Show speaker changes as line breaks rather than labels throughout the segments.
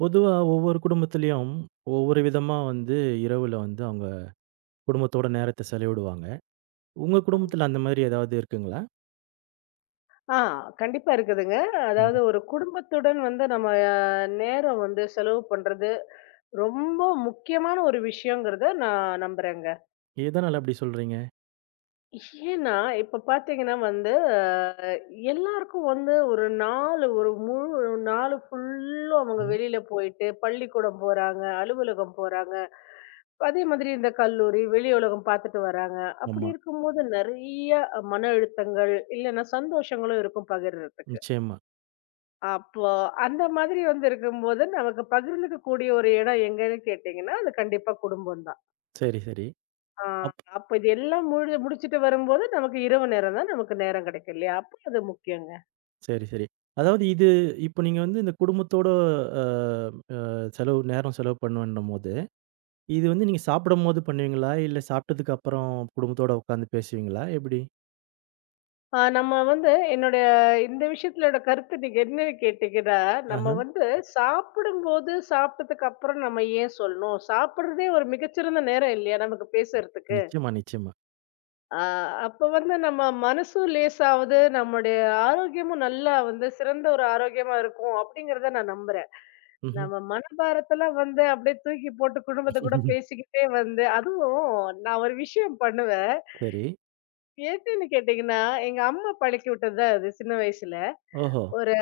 பொதுவா ஒவ்வொரு குடும்பத்திலயும் ஒவ்வொரு விதமா வந்து இரவுல வந்து அவங்க குடும்பத்தோட நேரத்த செலவிடுவாங்க. உங்க குடும்பத்துல அந்த மாதிரி ஏதாவது இருக்குங்களா?
ஆ கண்டிப்பா இருக்குதுங்க. அதாவது
ம்.
ஒரு குடும்பத்துடன் வந்து நம்ம நேரம் வந்து செலவு பண்றது ரொம்ப முக்கியமான ஒரு விஷயங்கிறத நான் நம்புறேங்க.
எதனால அப்படி சொல்றீங்க?
ஏன்னா, இப்ப பார்த்தீங்கன்னா வந்து எல்லாருக்கும் வந்து ஒரு நாள் ஒரு முழு நாள் ஃபுல்லும் அவங்க
ம்.
வெளியில போயிட்டு பள்ளிக்கூடம் போறாங்க, அலுவலகம் போறாங்க. அதே மாதிரி இந்த கல்லூரி, வெளி உலகம் பார்த்துட்டு வராங்க. அப்படி
ஆமா.
இருக்கும்போது நெறைய மன அழுத்தங்கள் இல்லைன்னா சந்தோஷங்களும் இருக்கும் பகிர்றதுக்கு.
நிச்சயமா.
அப்போ அந்த மாதிரி வந்து இருக்கும்போது, நமக்கு பகிர்ந்துக்க கூடிய ஒரு இடம் எங்கன்னு கேட்டீங்கன்னா, அது கண்டிப்பா குடும்பம் தான்.
சரி, சரி.
ஆ,
அப்
அப்ப இது எல்லாம் முழு முடிச்சுட்டு வரும்போது, நமக்கு இரவு நேரம் தான் நமக்கு நேரம் கிடைக்கும் இல்லையா? அப்ப அது முக்கியங்க.
சரி, சரி. அதாவது இது இப்ப நீங்க வந்து இந்த குடும்பத்தோட அ அ செலவு நேரம் செலவு பண்ணுவேன்னும்போது, இது வந்து நீங்க சாப்பிடும்போது பண்ணுவீங்களா? இல்ல சாப்பிட்டதுக்கு அப்புறம் குடும்பத்தோட உட்கார்ந்து பேசுவீங்களா? எப்படி?
ஆ, நம்ம வந்து என்னுடைய இந்த விஷயத்துல என்னோட கருத்து நீங்க என்னன்னு கேட்டீங்கன்னா, நம்ம
ஆஹ.
வந்து சாப்பிடும்போது, சாப்பிட்டதுக்கு அப்புறம் நம்ம ஏன் சொல்லணும்? சாப்பிடுறதே ஒரு மிகச்சிறந்த நேரம் இல்லையா? நமக்கு பேசுறதுக்கு.
நிச்சயமா, நிச்சயமா.
ஆ, அப்ப வந்து நம்ம மனசும் லேசாவுது, நம்முடைய ஆரோக்கியமும் நல்லா வந்து சிறந்த ஒரு ஆரோக்கியமா இருக்கும் அப்படிங்கிறத நான் நம்புறேன்.
ம்ஹ்ம்.
நம்ம மனபாரத்தெல்லாம் வந்து அப்படியே தூக்கி போட்டு குடும்பத்த கூட பேசிக்கிட்டே வந்து அதுவும் நான் ஒரு விஷயம் பண்ணுவேன்.
சரி.
எதுன்னு கேட்டீங்கன்னா, எங்க அம்மா பழக்கி விட்டது தான் அது சின்ன வயசுல.
ஓஹோ!
ஒரு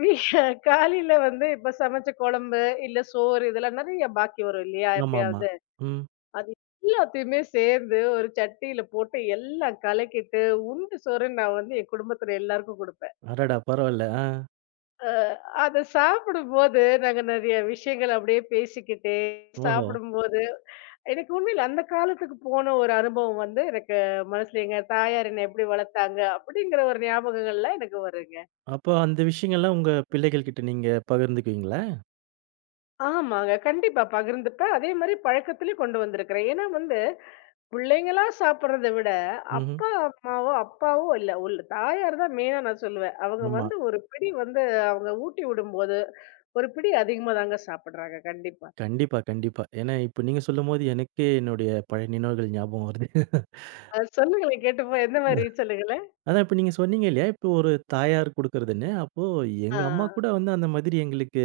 வீ காலையில வந்து இப்ப சமைச்ச குழம்பு, இல்ல சோறு இதெல்லாம் நெறைய பாக்கி வரும் இல்லையா?
ஆமாமா.
எப்பயாவது.
ம்.
அது எல்லாத்தையுமே சேர்ந்து ஒரு சட்டியில போட்டு எல்லாம் கலக்கிட்டு உருண்டு சோறுன்னு நான் வந்து என் குடும்பத்துல எல்லாருக்கும் கொடுப்பேன்.
அடடா! பரவால்ல. ஆ.
அ அத சாப்பிடும்போது நாங்க நெறைய விஷயங்கள் அப்படியே பேசிக்கிட்டே
ஓஹோ!
சாப்பிடும்போது, எனக்கு உண்மையில அந்த காலத்துக்கு போன ஒரு அனுபவம் வந்து எனக்கு மனசுல எங்க தாயார் என்ன எப்படி வளர்த்தாங்க அப்படிங்கிற ஒரு ஞாபகங்கள்லாம் எனக்கு வருங்க.
அப்போ அந்த விஷயங்கள்லாம் உங்க பிள்ளைகள் கிட்ட நீங்க பகிர்ந்துக்குவீங்களா?
ஆமாங்க. கண்டிப்பா பகிர்ந்துப்பேன். அதே மாரி பழக்கத்திலயும் கொண்டு வந்திருக்கிறேன். ஏன்னா வந்து, பிள்ளைங்களா சாப்பிடுறத விட,
ம்ஹ்ம்.
அப்பா, அம்மாவோ அப்பாவோ இல்ல, உள்ள தாயார் தான் மெயினா நான் சொல்லுவேன். அவங்க
ஆமா.
வந்து ஒரு பிடி வந்து அவங்க ஊட்டி விடும்போது, ஒரு பிடி அதிகமா தாங்க சாப்பிடுறாங்க கண்டிப்பா.
கண்டிப்பா, கண்டிப்பா. ஏன்னா, இப்ப நீங்க சொல்லும்போது எனக்கே என்னுடைய பழைய நினைவுகள் ஞாபகம் வருது.
சொல்லுங்களேன் கேட்டுப்போம். எந்த மாரி சொல்லுங்களேன்?
அதான் இப்ப நீங்க சொன்னீங்க இல்லையா? இப்போ ஒரு தாயார் குடுக்குறதுன்னு. அப்போ
ஆ,
எங்க அம்மா கூட வந்து அந்த மாதிரி எங்களுக்கு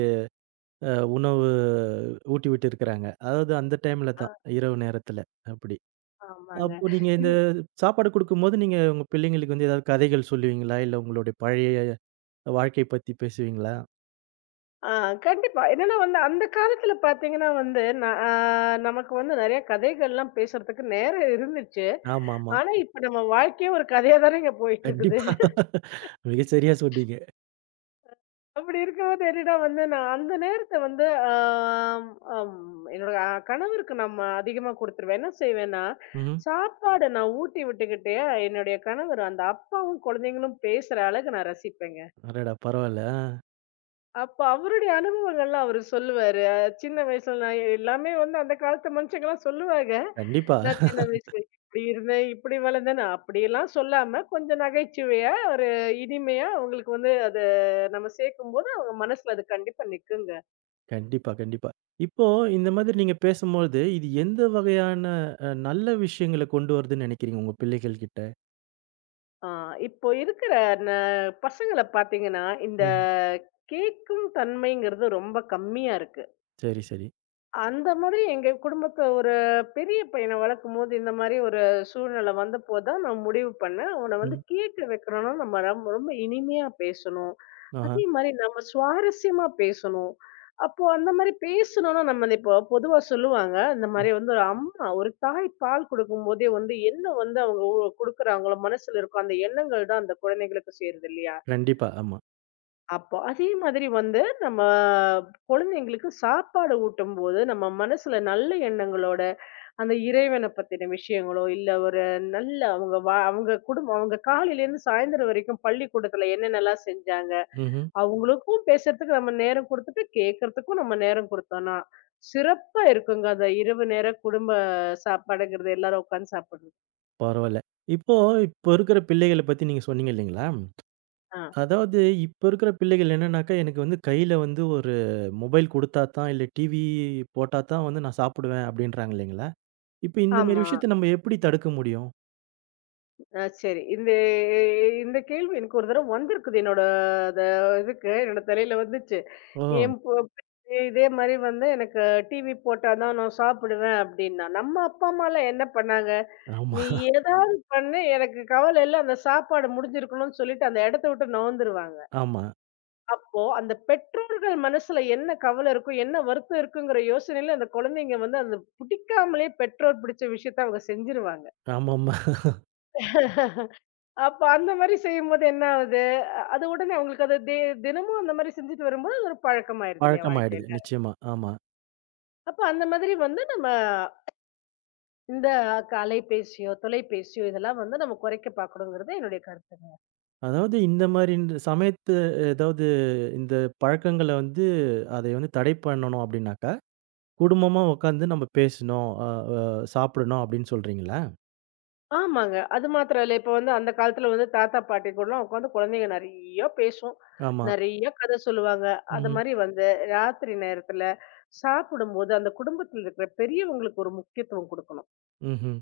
உணவு ஊட்டி விட்டுருக்கிறாங்க. அதாவது அந்த டைம்ல
ஆ,
தான். இரவு நேரத்துல. அப்படி.
ஆமாங்க.
அப்போ நீங்க இந்த
இந்
சாப்பாடு குடுக்கும்போது, நீங்க உங்க பிள்ளைங்களுக்கு வந்து ஏதாவது கதைகள் சொல்லுவீங்களா? இல்ல உங்களுடைய பழைய வாழ்க்கை பத்தி பேசுவீங்களா?
ஆ கண்டிப்பா. என்னன்னா வந்து அந்த காலத்துல பார்த்தீங்கன்னா வந்து, ந ஆ நமக்கு வந்து நெறைய கதைகள்லாம் பேசுறதுக்கு நேரம் இருந்துச்சு.
ஆமாமா.
ஆனா, இப்ப நம்ம வாழ்க்கையே ஒரு கதையா தானேங்க போயிட்டுருக்குது.
கண்டிப்பா. மிகச் சரியா சொன்னீங்க.
அப்படி இருக்கும்போது என்னன்னா வந்து, நான் அந்த நேரத்த வந்து ஆம் அம் என்னோட கணவருக்கு நம்ம அதிகமா குடுத்துருவேன். என்ன செய்வேன்னா,
ம்.
சாப்பாட நான் ஊட்டி விட்டுக்கிட்டே, என்னுடைய கணவர் அந்த அப்பாவும், குழந்தைங்களும் பேசுற அளவுக்கு நான் ரசிப்பேங்க.
அடடா! பரவால்ல. ஆ.
அப்ப அவருடைய அனுபவங்கள்லாம் அவரு சொல்லுவாரு. சின்ன வயசுல நான் எல்லாமே வந்து அந்த காலத்து மனுஷங்கலாம் சொல்லுவாங்க.
கண்டிப்பா.
நான் சின்ன வயசுல இப்படி இருந்தேன், இப்படி வளர்ந்தேன்னு அப்படியெல்லாம் சொல்லாம, கொஞ்சம் நகைச்சுவையா, ஒரு இனிமையா அவங்களுக்கு வந்து அத நம்ம சேர்க்கும்போது அவங்க மனசுல அது கண்டிப்பா நிக்குங்க.
கண்டிப்பா, கண்டிப்பா. இப்போ இந்த மாதிரி நீங்கப் பேசும்பொழுது, இது எந்த வகையான நல்ல விஷயங்கள கொண்டு வருதுன்னு நெனைக்கிறீங்க உங்க பிள்ளைகள் கிட்ட?
ஆ, இப்போ இருக்கிற ந பசங்கள பார்த்தீங்கன்னா, இந்த
ம்.
கேட்கும் தன்மைங்கிறது ரொம்ப கம்மியா இருக்கு.
சரி, சரி.
அந்த மாதிரி எங்க குடும்பத்த ஒரு பெரிய பையன வளர்க்கும்போது, இந்த மாரி ஒரு சூழ்நிலை வந்தபோதுதான் நான் முடிவு பண்ணேன். அவன வந்து
ம்.
கேக்க வைக்கணும்னா, நம்ம ரொம்ப ரொம்ப இனிமையா பேசணும்.
ஆஹா.
அதே மாரி நம்ம சுவாரஸ்யமா பேசணும். அப்போ அந்த மாரி பேசணும்னா, நம்ம இப்போ பொதுவா சொல்லுவாங்க, இந்த
ம்.
மாரி வந்து ஒரு அம்மா, ஒரு தாய் பால் குடுக்கும்போதே வந்து என்ன வந்து அவங்க குடுக்குறாங்களோ, மனசுல இருக்கோ அந்த எண்ணங்கள் தான் அந்த குழந்தைகளுக்கு சேருது இல்லையா?
கண்டிப்பா. ஆமா.
அப்போ அதே மாதிரி வந்து நம்ம குழந்தைங்களுக்கு சாப்பாடு ஊட்டும்போது நம்ம மனசுல நல்ல எண்ணங்களோட அந்த இறைவனை பத்தின விஷயங்களோ இல்ல ஒரு நல்ல அவங்க அவங்க குடும்பம் அவங்க காலையில இருந்து சாயந்தரம் வரைக்கும் பள்ளிக்கூடத்துல என்னென்னலாம் செஞ்சாங்க
ம்ஹ்ம்.
அவங்களுக்கும் பேசுறதுக்கு நம்ம நேரம் கொடுத்துட்டு கேட்கறதுக்கும் நம்ம நேரம் கொடுத்தோம்னா சிறப்பா இருக்குங்க அந்த இரவு நேர குடும்ப சாப்பாடுங்கிறது எல்லாரும் உட்காந்து சாப்பிடுறது.
பரவால்ல. இப்போ இப்போ இருக்கிற பிள்ளைகள பத்தி நீங்கச் சொன்னீங்க இல்லீங்களா?
ஆ
அதாவது இப்ப இருக்கிற பிள்ளைகள் என்னன்னாக்கா, எனக்கு வந்து கையில வந்து ஒரு மொபைல் குடுத்தாத்தான், இல்ல டிவி போட்டாத்தான் வந்து நான் சாப்பிடுவேன் அப்படின்றாங்க இல்லீங்களா? இப்ப இந்த மாரி
ஆமா,
விஷயத்த நம்ம எப்படி தடுக்க முடியும்?
ஆ சரி. இந்த இந்த கேள்வி எனக்கு ஒரு தடவ வந்திருக்குது. என்னோட அத இதுக்கு என்னோட தலையில வந்துச்சு.
ஓ!
என் பொ இதே மாரி வந்து எனக்கு டிவி போட்டா தான் நான் சாப்பிடுவேன் அப்டின்னா. நம்ம அப்பா அம்மாலாம் என்ன பண்ணாங்க?
ஆமா,
நீ ஏதாவது பண்ணு எனக்கு கவல இல்ல. அந்த சாப்பாடு முடிஞ்சிருக்கணும்னு சொல்லிட்டு அந்த இடத்த விட்டு நவுந்துருவாங்க.
ஆமா,
அப்போ அந்த பெற்றோர்கள் மனசுல என்ன கவல இருக்கும்? என்ன வருத்தம் இருக்குங்கிற யோசனையில அந்த குழந்தைங்க வந்து அந்த பிடிக்காமலே பெற்றோர் பிடிச்ச விஷயத்த அவங்க செஞ்சுருவாங்க.
ஆமாமா.
அப்ப அந்த மாரி செய்யும்போது என்ன ஆகுது? அ அது உடனே அவங்களுக்கு அது தெ தினமும் அந்த மாரி செஞ்சுட்டு வரும்போது அது ஒரு பழக்கமாயிருது இல்லையா
பழக்கமாயிடுது.
வாழ்க்கையில.
நிச்சயமா. ஆமா.
அப்ப அந்த மாதிரி வந்து நம்ம இந்த அலைபேசியோ, தொலைபேசியோ இதெல்லாம் வந்து நம்ம குறைக்க பார்க்கணுங்கிறது என்னுடைய கருத்துங்க.
அதாவது இந்த மாரி இந்த சமயத்து ஏதாவது இந்த பழக்கங்கள வந்து அதை வந்து தடை பண்ணணும் அப்படின்னாக்கா, குடும்பமா உட்காந்து நம்ம பேசணும். அ அ சாப்பிடணும் அப்படின்னு சொல்றீங்களா?
ஆமாங்க. அது மாத்திரம் இல்ல. இப்ப வந்து அந்த காலத்துல வந்து தாத்தா, பாட்டி கூடலாம் உட்காந்து குழந்தைங்க நெறைய பேசும்.
ஆமா.
நெறைய கதை சொல்லுவாங்க. அது
ம்.
மாரி வந்து ராத்திரி நேரத்துல சாப்பிடும்போது அந்த குடும்பத்துல இருக்கிற பெரியவங்களுக்கு ஒரு முக்கியத்துவம் குடுக்கணும்.
ம்ஹ்ம்.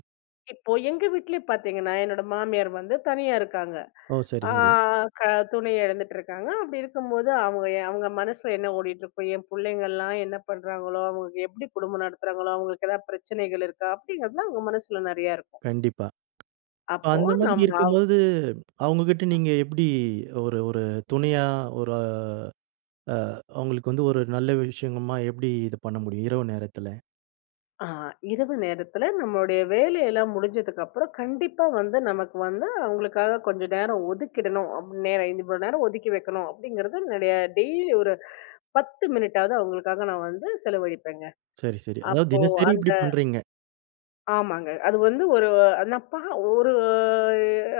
இப்போ எங்க வீட்லயே பார்த்தீங்கன்னா, என்னோட மாமியார் வந்து தனியா இருக்காங்க.
ஓ! சரி,
ஆ,
சரி.
க துணைய இழந்துட்டுருக்காங்க. அப்படி இருக்கும்போது, அவங்க அவங்க மனசுல என்ன ஓடிட்டு இருக்கும்? என் புள்ளைங்கலாம் என்ன பண்றாங்களோ? அவங்க எப்படி குடும்பம் நடத்துறாங்களோ? அவங்களுக்கு ஏதாவது பிரச்சனைகள் இருக்கா? அப்படிங்கிறதுலாம் அவங்க மனசுல நெறையா இருக்கும்.
கண்டிப்பா. இப்ப
அப்போ
அந்த மாதிரி
நம்ம அவ்
இருக்கும்போது, அவங்ககிட்ட
ம்.
நீங்க எப்படி ஒரு ஒரு துணையா, ஒரு அ அவங்களுக்கு வந்து ஒரு நல்ல விஷயமா எப்படி இது பண்ண முடியும் இரவு நேரத்துல?
ஆ, இரவு நேரத்துல நம்மளுடைய வேலையெல்லாம் முடிஞ்சதுக்கப்புறம், கண்டிப்பா வந்து நமக்கு வந்து அவங்களுக்காக கொஞ்சம் நேரம் ஒதுக்கிடணும். நேரம் இவ்வளோ நேரம் ஒதுக்கி வைக்கணும் அப்படிங்கிறது என்னுடைய டெய்லி ஒரு 10 மினிட்டாவது அவங்களுக்காக நான் வந்து செலவழிப்பேங்க.
சரி, சரி. அதாவது
அப்போ
தினசரி இப்படி
அந்த
பண்றீங்க.
ஆமாங்க. அது வந்து ஒரு நான் பா ஒரு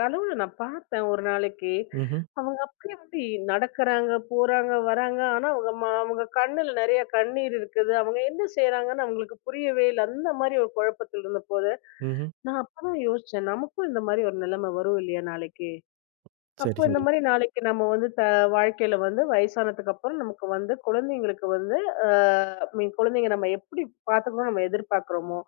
அளவுல நான் பார்த்தேன் ஒரு நாளைக்கு.
ம்ஹ்ம்,
அவங்க அப்படியே வந்து நடக்குறாங்க, போறாங்க, வராங்க. ஆனா அவங்க அவங்க கண்ணுல நெறைய கண்ணீர் இருக்குது. அவங்க என்ன செய்றாங்கன்னு அவங்களுக்கு புரியவே இல்ல. அந்த மாரி ஒரு குழப்பத்தில் இருந்தபோது,
ம்ஹ்ம்.
நான் அப்பதான் யோசிச்சேன். நமக்கும் இந்த மாரி ஒரு நிலைமை வரும் இல்லையா நாளைக்கு?
சரி,
அப்போ இந்த
சரி.
மாரி நாளைக்கு நம்ம வந்து வாழ்க்கையில வந்து வயசானதுக்கு அப்புறம் நமக்கு வந்து குழந்தைங்களுக்கு வந்து அ மீன் குழந்தைங்க நம்ம எப்படி பார்த்துக்கணும்னு நம்ம எதிர்பார்க்குறோமோ,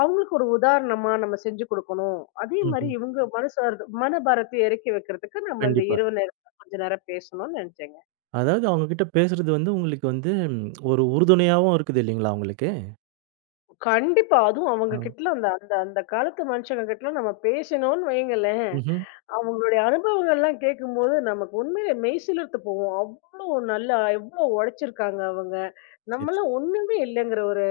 அவங்களுக்கு ஒரு உதாரணமா நம்ம செஞ்சு குடுக்கணும். அதே மாரி
ம்ஹ்ம்.
இவங்க மனசார்ந்த மனபாரத்தை இறக்கி வைக்கிறதுக்கு நம்ம இந்த
கண்டிப்பா.
இரவு நேரத்துல கொஞ்ச நேரம் பேசணும்னு நெனச்சேங்க.
அதாவது அவங்க கிட்ட பேசுறது வந்து உங்களுக்கு வந்து ஒரு உறுதுணையாவும் இருக்குது இல்லைங்களா உங்களுக்கு?
கண்டிப்பா. அதுவும்
ஆ.
அவங்க கிட்டலாம் அந்த அந்த அந்த காலத்து மனுஷங்க கிட்டலாம் நம்ம பேசினோம்னு வையுங்களேன்.
ம்ஹ்ம்.
அவங்களுடைய அனுபவங்கள்லாம் கேட்கும்போது நமக்கு உண்மையிலே மெய்சிலிர்த்து போகும். அவ்ளோ நல்லா எவ்ளோ உழைச்சிருக்காங்க அவங்க.
சரி, சரி.
நம்மலாம் ஒண்ணுமே இல்லைங்கிற ஒரு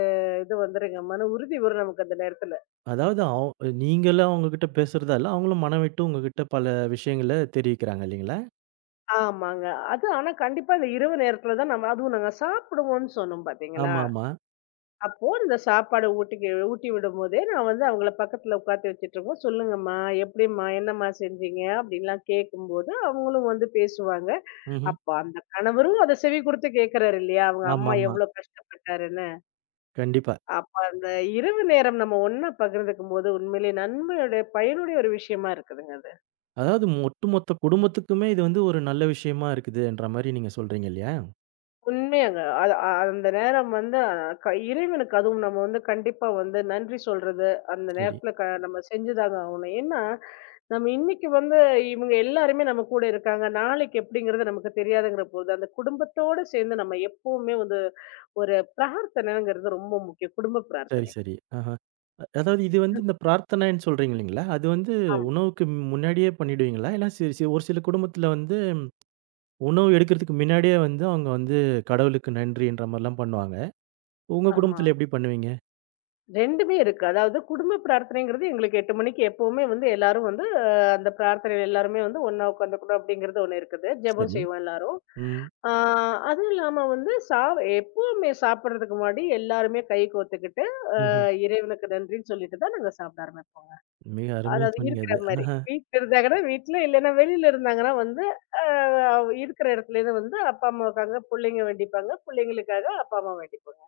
இது வந்துருங்க. மன உறுதி வரும் நமக்கு அந்த நேரத்துல.
அதாவது நீங்களும் அவங்க கிட்ட பேசுறதால, அவங்களும் மனம்விட்டு உங்ககிட்ட பல விஷயங்கள தெரிவிக்கிறாங்க இல்லைங்களா?
ஆமாங்க. அது ஆனா கண்டிப்பா அந்த இரவு நேரத்துல தான் நம்ம அதுவும் நாங்க சாப்பிடுவோம்ன்னு சொன்னோம் பார்த்தீங்களா?
ஆமாமா.
அப்போ இந்த சாப்பாடு ஊட்டிக்கு ஊட்டி விடும்போதே நான் வந்து அவங்கள பக்கத்துல உட்காத்தி வச்சுட்டுருக்கோம். "சொல்லுங்கம்மா, எப்படிம்மா? என்னம்மா செஞ்சீங்க?" அப்படின்லாம் கேட்கும்போது, அவங்களும் வந்து பேசுவாங்க.
ம்ஹ்ம்.
அப்ப அந்த கணவரும் அத செவி குடுத்து கேட்கிறாரு இல்லையா? அவங்க அம்மா
ஆமாமா.
எவ்ளோ கஷ்டப்பட்டாருன்னு.
கண்டிப்பா.
அப்ப அந்த இரவு நேரம் நம்ம ஒண்ணா பகிர்ந்துக்கும்போது, உண்மையிலேயே நன்மையுடைய பயனுடைய ஒரு விஷயமா இருக்குதுங்க அது.
அதாவது ஒட்டுமொத்த குடும்பத்துக்குமே இது வந்து ஒரு நல்ல விஷயமா இருக்குதுன்ற மாரி நீங்க சொல்றீங்க இல்லையா?
உண்மையாங்க. அது அ அந்த நேரம் வந்து அ, க இறைவனுக்கு அதுவும் நம்ம வந்து கண்டிப்பா வந்து நன்றி சொல்றது, அந்த
சரி.
நேரத்துல நம்ம செஞ்சுதாங்க ஆகணும். ஏன்னா, நம்ம இன்னைக்கு வந்து இவங்க எல்லாருமே நம்ம கூட இருக்காங்க. நாளைக்கு எப்படிங்கிறது நமக்கு தெரியாதுங்கிற போது, அந்த குடும்பத்தோட சேர்ந்து நம்ம எப்பவுமே வந்து ஒரு பிரார்த்தனைங்கிறது ரொம்ப முக்கியம். குடும்ப
சரி,
பிரார்த்தனை.
சரி. ஆஹா. அதாவது இது வந்து இந்த பிரார்த்தனைன்னு சொல்றீங்க இல்லைங்களா? அது வந்து
ஆமா,
உணவுக்கு முன்னாடியே பண்ணிடுவீங்களா? இல்ல சி சி ஒரு சில குடும்பத்தில வந்து உணவு எடுக்கிறதுக்கு முன்னாடியே வந்து அவங்க வந்து கடவுளுக்கு நன்றின்ற மாரிலாம் பண்ணுவாங்க. உங்க
ஆமா.
குடும்பத்தில எப்படி பண்ணுவீங்க?
2மே இருக்கு. அதாவது குடும்ப பிரார்த்தனைங்கிறது எங்களுக்கு 8 மணிக்கு எப்பவுமே வந்து எல்லாரும் வந்து அந்த பிரார்த்தனையில எல்லாருமே வந்து ஒண்ணா உட்காந்துக்கணும் அப்படிங்கிறது ஒண்ணு இருக்குது. ஜெபம்
சரி.
செய்வோம் எல்லாரும்.
ம்.
ஆ, அதுவும் இல்லாம வந்து சாவ எப்பவுமே சாப்பிடுறதுக்கு முன்னாடி எல்லாருமே கை கோத்துக்கிட்டு, அ
ம்ஹ்ம்.
இறைவனுக்கு நன்றின்னு சொல்லிட்டு தான் நாங்க சாப்பிட ஆரம்பிப்போம்.
மிக அருமையா
அதாவது
சொன்னீங்க அது.
இருக்கிற மாரி.
ஆஹா.
வீட்ல இருந்தாங்கன்னா வீட்ல, இல்லன்னா வெளியில இருந்தாங்கன்னா வந்து, அ இருக்கிற இடத்துலேருந்து வந்து அப்பா, அம்மாவுக்காக புள்ளைங்க வேண்டிப்பாங்க. புள்ளைங்களுக்காக அப்பா, அம்மா வேண்டிப்பாங்க.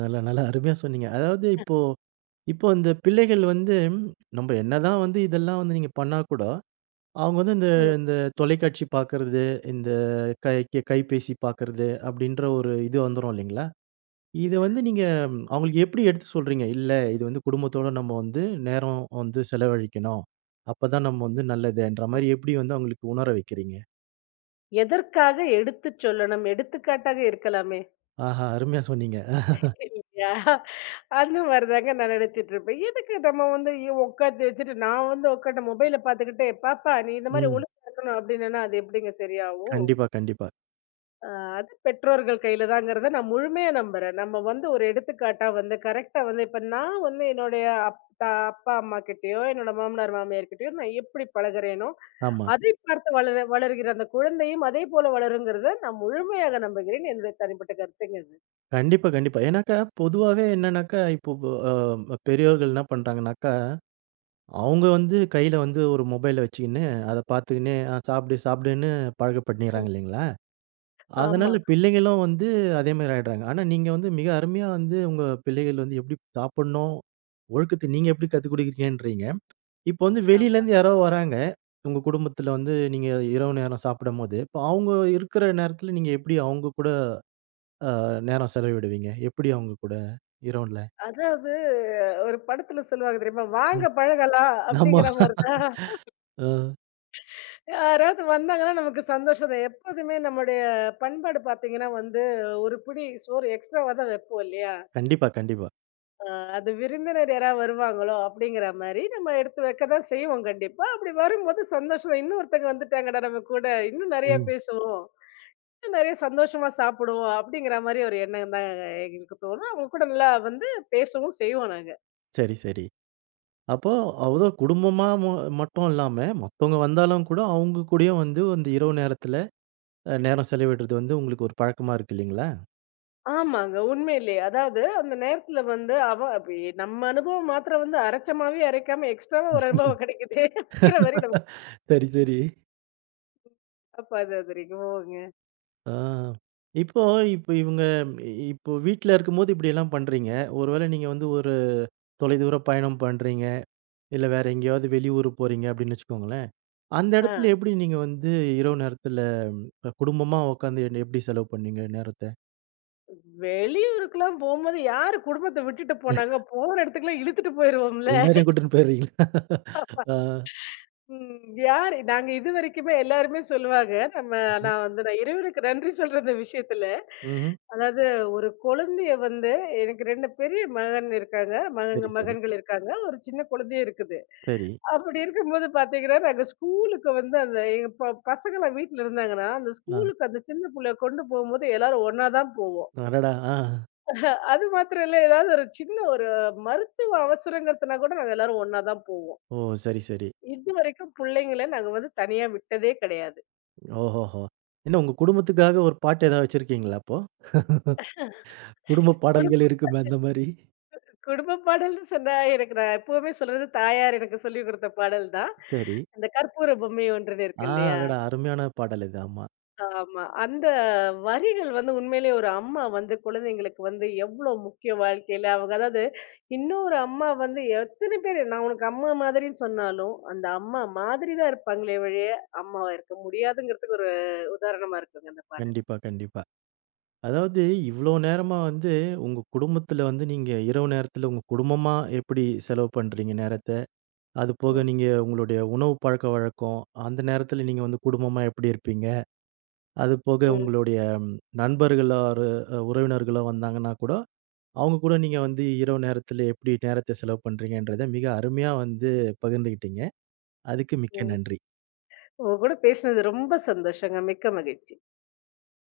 நல்லா, நல்லா அருமையா சொன்னீங்க. அதாவது இப்போ இப்போ இந்த பிள்ளைகள் வந்து ம், நம்ம என்னதான் வந்து இதெல்லாம் வந்து நீங்க பண்ணா கூட, அவங்க வந்து இந்த
ம்,
இந்த தொலைக்காட்சி பார்க்கறது, இந்த கை கை- கைபேசி பார்க்கறது அப்படின்ற ஒரு இது வந்துரும் இல்லைங்களா? இத வந்து நீங்க அவங்களுக்கு எப்படி எடுத்து சொல்றீங்க? இல்ல இது வந்து குடும்பத்தோட நம்ம வந்து நேரம் வந்து செலவழிக்கணும். அப்பதான் நம்ம வந்து நல்லதுன்ற
ம்.
மாரி எப்படி வந்து அவங்களுக்கு உணர வைக்கிறீங்க?
எதற்காக எடுத்துச் சொல்லணும்? எடுத்துக்காட்டாக இருக்கலாமே!
ஆஹா! அருமையா சொன்னீங்க.
இல்லையா? அந்த மாரி தாங்க நான் நினைச்சிட்டுருப்பேன். எதுக்கு நம்ம வந்து ஐயோ! உட்காந்து வச்சுட்டு நான் வந்து உட்காந்து மொபைல பார்த்துக்கிட்டே, "பாப்பா நீ இந்த மாரி
ம்.
ஒழுங்கா இருக்கணும்" அப்படின்னேன்னா, அது எப்படிங்க சரியாகும்?
கண்டிப்பா, கண்டிப்பா.
அ அது பெற்றோர்கள் கையில தாங்கிறத நான் முழுமையா நம்புறேன். நம்ம வந்து ஒரு எடுத்துக்காட்டா வந்து கரெக்ட்டா வந்து இப்ப நான் வந்து என்னுடைய அப்பா, அம்மா கிட்டயோ, என்னோட மாமனார், மாமியார்கிட்டயோ நான் எப்படி பழகுறேனோ,
ஆமா.
அதை பார்த்து வளர வளர்கிற அந்த குழந்தையும் அதே போல வளருங்கிறத நான் முழுமையாக நம்புகிறேன். என்னுடைய தனிப்பட்ட கருத்துங்க இது.
கண்டிப்பா, கண்டிப்பா. ஏன்னாக்கா பொதுவாவே என்னன்னாக்கா, இப்போ அ பெரியோர்கள் என்ன பண்றாங்கனாக்கா, அவங்க வந்து கையில வந்து ஒரு மொபைல வச்சுக்கின்னு, அத பார்த்துக்கின்னே, "ஆ சாப்பிடு, சாப்பிடுன்னு" பழக்கப்படுத்திறாங்க இல்லைங்களா? அதனால
ஆமா.
பிள்ளைகளும் வந்து அதே மாரி ஆயிடுறாங்க. ஆனா நீங்க வந்து மிக அருமையா வந்து உங்க பிள்ளைகள் வந்து எப்படி சாப்பிடணும், ஒழுக்கத்த நீங்க எப்படி கத்துக் குடுக்கிறீங்கன்றீங்க. இப்போ வந்து வெளியிலேருந்து யாரோ வராங்க. உங்க குடும்பத்தில வந்து நீங்க இரவு நேரம் சாப்பிடும்போது, இப்போ அவங்க இருக்கிற நேரத்தில நீங்க எப்படி அவங்க கூட அ நேரம் செலவிடுவீங்க? எப்படி அவங்க கூட இரவுல?
அதாவது ஒரு படத்துல சொல்லுவாங்க தெரியுமா?
ம்.
"வாங்க பழகலாம்"
ஆமா.
அப்படிங்கிற மாரி தான்.
அ
யாராவது வந்தாங்கன்னா நமக்கு சந்தோஷம் தான். எப்போதுமே நம்முடைய பண்பாடு பார்த்தீங்கன்னா வந்து, ஒரு பிடி சோறு எக்ஸ்ட்ராவா தான் வைப்போம் இல்லையா?
கண்டிப்பா, கண்டிப்பா.
அது விருந்தினர் யாராவது வருவாங்களோ அப்படிங்கிற மாரி நம்ம எடுத்து வைக்க தான் செய்வோம் கண்டிப்பா. அப்படி வரும்போது சந்தோஷம் தான். "இன்னொருத்தங்க வந்துட்டாங்கடா நம்ம கூட, இன்னும் நெறைய
ம்.
பேசுவோம், இன்னும் நெறைய சந்தோஷமா சாப்பிடுவோம்" அப்படிங்கிற மாரி ஒரு எண்ணம் தான் எங்களுக்கு தோணும். அவங்க கூட நல்லா வந்து பேசவும் செய்வோம் நாங்க.
சரி, சரி. அப்போ அவ்ளோ குடும்பமா மட்டும் இல்லாம மத்தவங்க வந்தாலும் கூட அவங்க கூடயும் வந்து அந்த இரவு நேரத்தில நேரம் செலவிடுறது வந்து உங்களுக்கு ஒரு பழக்கமா இருக்கு இல்லைங்களா?
ஆமாங்க. உண்மையிலே. அதாவது அந்த நேரத்துல வந்து அவ அப்ப நம்ம அனுபவம் மாத்திரம் வந்து அரைச்ச மாவே அரைக்காம எக்ஸ்ட்ராவா ஒரு அனுபவம் கிடைக்குதே! இருக்கிற வரையும் நமக்கு
சரி, சரி.
காப்பாது அது வரைக்கும். ஓங்க.
ஆ. இப்போ இப்போ இவங்க இப்போ வீட்ல இருக்கும்போது இப்படியெல்லாம் பண்றீங்க. ஒருவேளை நீங்க வந்து ஒரு தொலைதூர பயணம் பண்றீங்க, இல்ல வேற எங்கேயாவது வெளியூர் போறீங்க அப்படின்னு வச்சுக்கோங்களேன். அந்த
ஆ.
இடத்துல எப்படி நீங்க வந்து இரவு நேரத்துல ம், குடும்பமா உட்காந்து எப்படி செலவு பண்ணீங்க நேரத்த?
வெளியூருக்குலாம் போம்போது யாரு குடும்பத்த விட்டுட்டு போனாங்க? போற இடத்துக்குலாம் இழுத்துட்டு போயிருவோம்ல.
எல்லாரையும் கூட்டின்னு போயிடுறீங்களா? ஆ.
ம். யாரு நாங்க இதுவரைக்குமே எல்லாருமே சொல்லுவாங்க. நம்ம நான் வந்து நான் இறைவனுக்கு நன்றி சொல்ற இந்த விஷயத்துல.
ம்ஹ்ம்.
அதாவது ஒரு குழந்தைய வந்து எனக்கு 2 பெரிய மகன் இருக்காங்க.
சரி, சரி,
மகன்கள் இருக்காங்க. ஒரு சின்ன குழந்தையும் இருக்குது.
சரி.
அப்படி இருக்கும்போது பாத்தீங்கன்னா, நாங்க ஸ்கூலுக்கு வந்து அந்த எங்க பசங்கலாம் வீட்ல இருந்தாங்கன்னா, அந்த
ஆ.
ஸ்கூலுக்கு அந்த சின்ன புள்ளைய கொண்டு போகும்போது எல்லாரும் ஒண்ணா தான் போவோம்.
அடடா! ஆ.
அது மாத்திரம் இல்ல, ஏதாவது ஒரு சின்ன ஒரு மருத்துவ அவசரங்கிறதுனா கூட நாங்க எல்லாரும் ஒண்ணா தான் போவோம்.
ஓ! சரி, சரி.
இதுவரைக்கும் புள்ளைங்கள நாங்க வந்து தனியா விட்டதே கிடையாது.
ஓஹோஹோ! என்ன உங்க குடும்பத்துக்காக ஒரு பாட்டு ஏதாவது வச்சிருக்கீங்களா அப்போ? குடும்ப
குடும்ப
பாடல்கள் இருக்குமே அந்த மாரி.
குடும்ப பாடல்னு சொன்னா, எனக்கு நான் எப்பவுமே சொல்றது தாயார் எனக்கு சொல்லிக் குடுத்த பாடல் தான்.
சரி.
அந்த கற்பூர பொம்மை ஒன்றுன்னு இருக்கு
ஆ
இல்லையா?
அடடா! அருமையான பாடல் இது. ஆமா.
ஆமா. அந்த வரிகள் வந்து உண்மையிலேயே ஒரு அம்மா வந்து குழந்தைங்களுக்கு வந்து எவ்ளோ முக்கிய வாழ்க்கையில அவங்க அதாவது இன்னொரு அம்மா வந்து எத்தனை பேரு நான் உனக்கு அம்மா மாதிரின்னு சொன்னாலும் அந்த அம்மா மாதிரி தான் இருப்பாங்களே வழிய அம்மாவா இருக்க முடியாதுங்கிறதுக்கு ஒரு உதாரணமா இருக்குங்க அந்த பாடல்.
கண்டிப்பா, கண்டிப்பா. அதாவது இவ்ளோ நேரமா வந்து உங்க குடும்பத்துல வந்து நீங்க இரவு நேரத்துல உங்க குடும்பமா எப்படி செலவு பண்றீங்க நேரத்த? அது போக
ம்,
நீங்க உங்களுடைய உணவு பழக்கவழக்கம், அந்த நேரத்துல நீங்க வந்து குடும்பமா எப்படி இருப்பீங்க? அது போக
ம்,
உங்களுடைய நண்பர்களோ, ஒரு உறவினர்களோ வந்தாங்கன்னா கூட அவங்க கூட நீங்க வந்து இரவு நேரத்துல எப்படி நேரத்த செலவு பண்றீங்கன்றத மிக அருமையா வந்து பகிர்ந்துகிட்டீங்க. அதுக்கு மிக்க
ம்.
நன்றி.
உங்க கூட பேசினது ரொம்ப சந்தோஷங்க. மிக்க மகிழ்ச்சி.